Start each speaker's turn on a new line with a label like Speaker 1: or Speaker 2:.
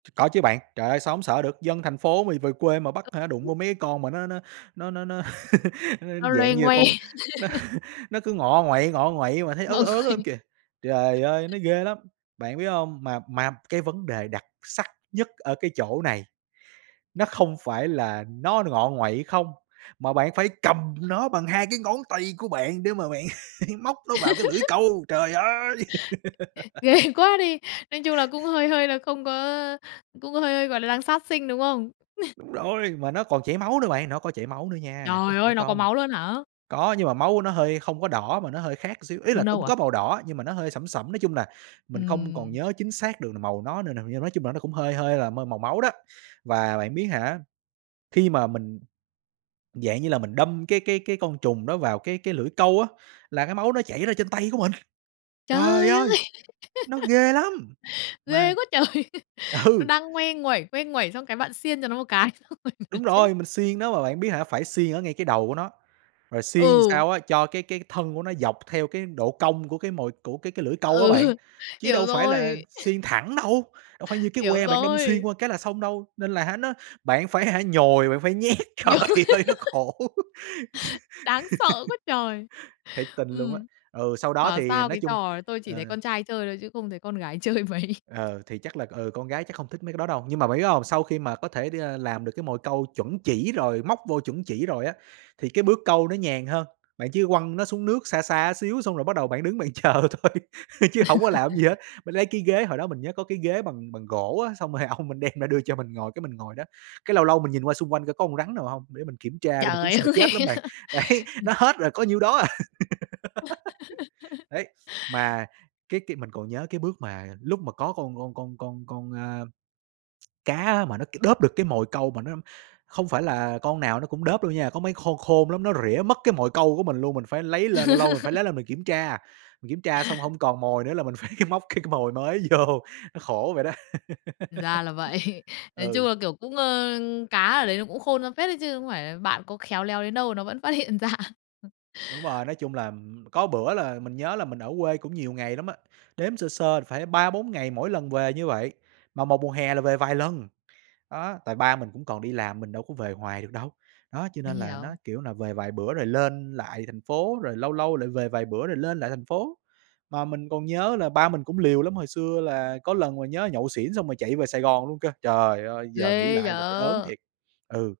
Speaker 1: Có chứ bạn, trời ơi, sao hông sợ được? Dân thành phố mì về quê mà bắt, hả, đụng vô
Speaker 2: [unintelligible]
Speaker 1: mấy cái con mà nó nó nó nó nó nó
Speaker 2: Nó
Speaker 1: dạng
Speaker 2: loe
Speaker 1: như là
Speaker 2: ngoe.
Speaker 1: con nó nó cứ ngọ nguậy ngọ nguậy mà thấy ớn
Speaker 2: Mọi
Speaker 1: ớn
Speaker 2: người
Speaker 1: lắm kìa. Trời ơi, nó ghê lắm! Bạn biết hông, mà mà cái vấn đề đặc sắc nhất ở cái chỗ này, nó không phải là nó ngọ nguậy không, mà bạn phải cầm nó bằng 2 cái ngón tay của bạn để mà bạn móc nó vào cái lưỡi câu, trời ơi!
Speaker 2: Ghê quá đi! Nói chung là cũng hơi hơi là không có cũng hơi hơi gọi là đang sát sinh, đúng hông?
Speaker 1: Đúng rồi, mà nó còn chảy máu nữa bạn, nó có chảy máu nữa nha, chứ
Speaker 2: Trời
Speaker 1: không phải
Speaker 2: ơi, nó có
Speaker 1: không.
Speaker 2: máu luôn hả?
Speaker 1: Có, nhưng mà máu nó hơi không có đỏ mà nó hơi khác xíu, ý
Speaker 2: Nâu
Speaker 1: là cũng
Speaker 2: nâu à?
Speaker 1: có màu đỏ nhưng mà nó hơi sẫm sẫm, nói chung là mình không còn
Speaker 2: Ừm.
Speaker 1: nhớ chính xác được màu nó n nào nhưng nói chung là nó cũng hơi hơi là mơi màu máu đó. Và bạn biết hả, khi mà mình, dạng như là, mình đâm cái cái cái con trùng đó vào cái cái lưỡi câu á, là cái máu nó chảy ra trên tay của mình. Trời
Speaker 2: Trời ơi!
Speaker 1: ơi, nó ghê lắm! Mà
Speaker 2: Ghê quá trời! Nó
Speaker 1: ừ.
Speaker 2: đang ngoe nguẩy, ngoe nguẩy xong cái bạn xiên cho nó một cái, xong rồi nó
Speaker 1: Đúng
Speaker 2: chết.
Speaker 1: rồi, mình xiên nó, mà bạn biết hả phải xiên ở ngay cái đầu của nó, rồi xiên làm
Speaker 2: Ừ.
Speaker 1: sao á cho cái cái thân của nó dọc theo cái độ cong của cái mồi của cái cái lưỡi câu á bạn,
Speaker 2: Ừ,
Speaker 1: chứ
Speaker 2: hiểu
Speaker 1: đâu phải là
Speaker 2: rồi.
Speaker 1: xiên thẳng đâu, đâu phải như cái
Speaker 2: Hiểu
Speaker 1: que bạn đâm xuyên
Speaker 2: rồi!
Speaker 1: qua cái là xong đâu, nên là nó bạn phải, hả, nhồi, bạn phải nhét. Trời
Speaker 2: Nhồi.
Speaker 1: ơi, nó khổ!
Speaker 2: Đáng sợ quá trời!
Speaker 1: Thiệt tình luôn á.
Speaker 2: Ừm.
Speaker 1: Ừ, sau đó
Speaker 2: Bảo
Speaker 1: thì
Speaker 2: sao
Speaker 1: nói
Speaker 2: cái
Speaker 1: chung
Speaker 2: trò này tôi chỉ thấy
Speaker 1: ờ.
Speaker 2: con trai chơi thôi chứ không thấy con gái chơi mấy.
Speaker 1: Ờ, thì chắc là, ừ, con gái chắc không thích mấy cái đó đâu, nhưng mà bạn biết không? Sau khi mà có thể đưa làm được cái mồi câu chuẩn chỉ rồi móc vô chuẩn chỉ rồi á, thì cái bước câu nó nhàn hơn, bạn chỉ quăng nó xuống nước xa xa xíu, xong rồi bắt đầu bạn đứng bạn chờ thôi chứ hổng có làm cái gì hết. Mình lấy cái ghế, hồi đó mình nhớ có cái ghế bằng bằng gỗ á, xong rồi ông mình đem ra đưa cho mình ngồi cái mình ngồi đó, cái lâu lâu mình nhìn qua xung quanh coi có con rắn nào hông, để mình kiểm tra luôn, mình cũng
Speaker 2: Trời
Speaker 1: sợ
Speaker 2: ơi!
Speaker 1: chết lắm bạn. Đấy, nó hết rồi, có nhiêu đó à. Ấy, mà cái cái mình còn nhớ cái bước mà lúc mà có con con con con con, a, cá mà nó kịp đớp được cái mồi câu mà nó không phải là con nào nó cũng đớp đâu nha, có mấy khôn khôn lắm, nó rỉa mất cái mồi câu của mình luôn, mình phải lấy lên, lâu lâu mình phải lấy lên mình kiểm tra, mình kiểm tra xong hông còn mồi nữa là mình phải móc cái cái mồi mới vô, nó khổ vậy đó.
Speaker 2: Ra là vậy. Nói chung
Speaker 1: Ừ.
Speaker 2: là kiểu cũng, ờ cá ở đấy nó cũng khôn ra phết đấy chứ không phải là bạn có khéo léo đến đâu nó vẫn phát hiện ra.
Speaker 1: Đúng rồi, nói chung là, ừm, có bữa là mình nhớ là mình ở quê cũng nhiều ngày lắm á, đếm sơ sơ phải 3-4 ngày mỗi lần về như vậy, mà một mùa hè là về vài lần. Đó, tại ba mình cũng còn đi làm, mình đâu có về hoài được đâu, đó, cho
Speaker 2: Mình
Speaker 1: nên là nó
Speaker 2: hiểu.
Speaker 1: kiểu là về vài bữa rồi lên lại thành phố, rồi lâu lâu lại về vài bữa rồi lên lại thành phố. Mà mình còn nhớ là ba mình cũng liều lắm, hồi xưa là có lần ngồi nhớ nhậu xỉn xong rồi chạy về Sài Gòn luôn cơ. Trời ơi, giờ nghĩ
Speaker 2: Ghê
Speaker 1: lại là thấy ớn
Speaker 2: vậy!
Speaker 1: thiệt! Ừ.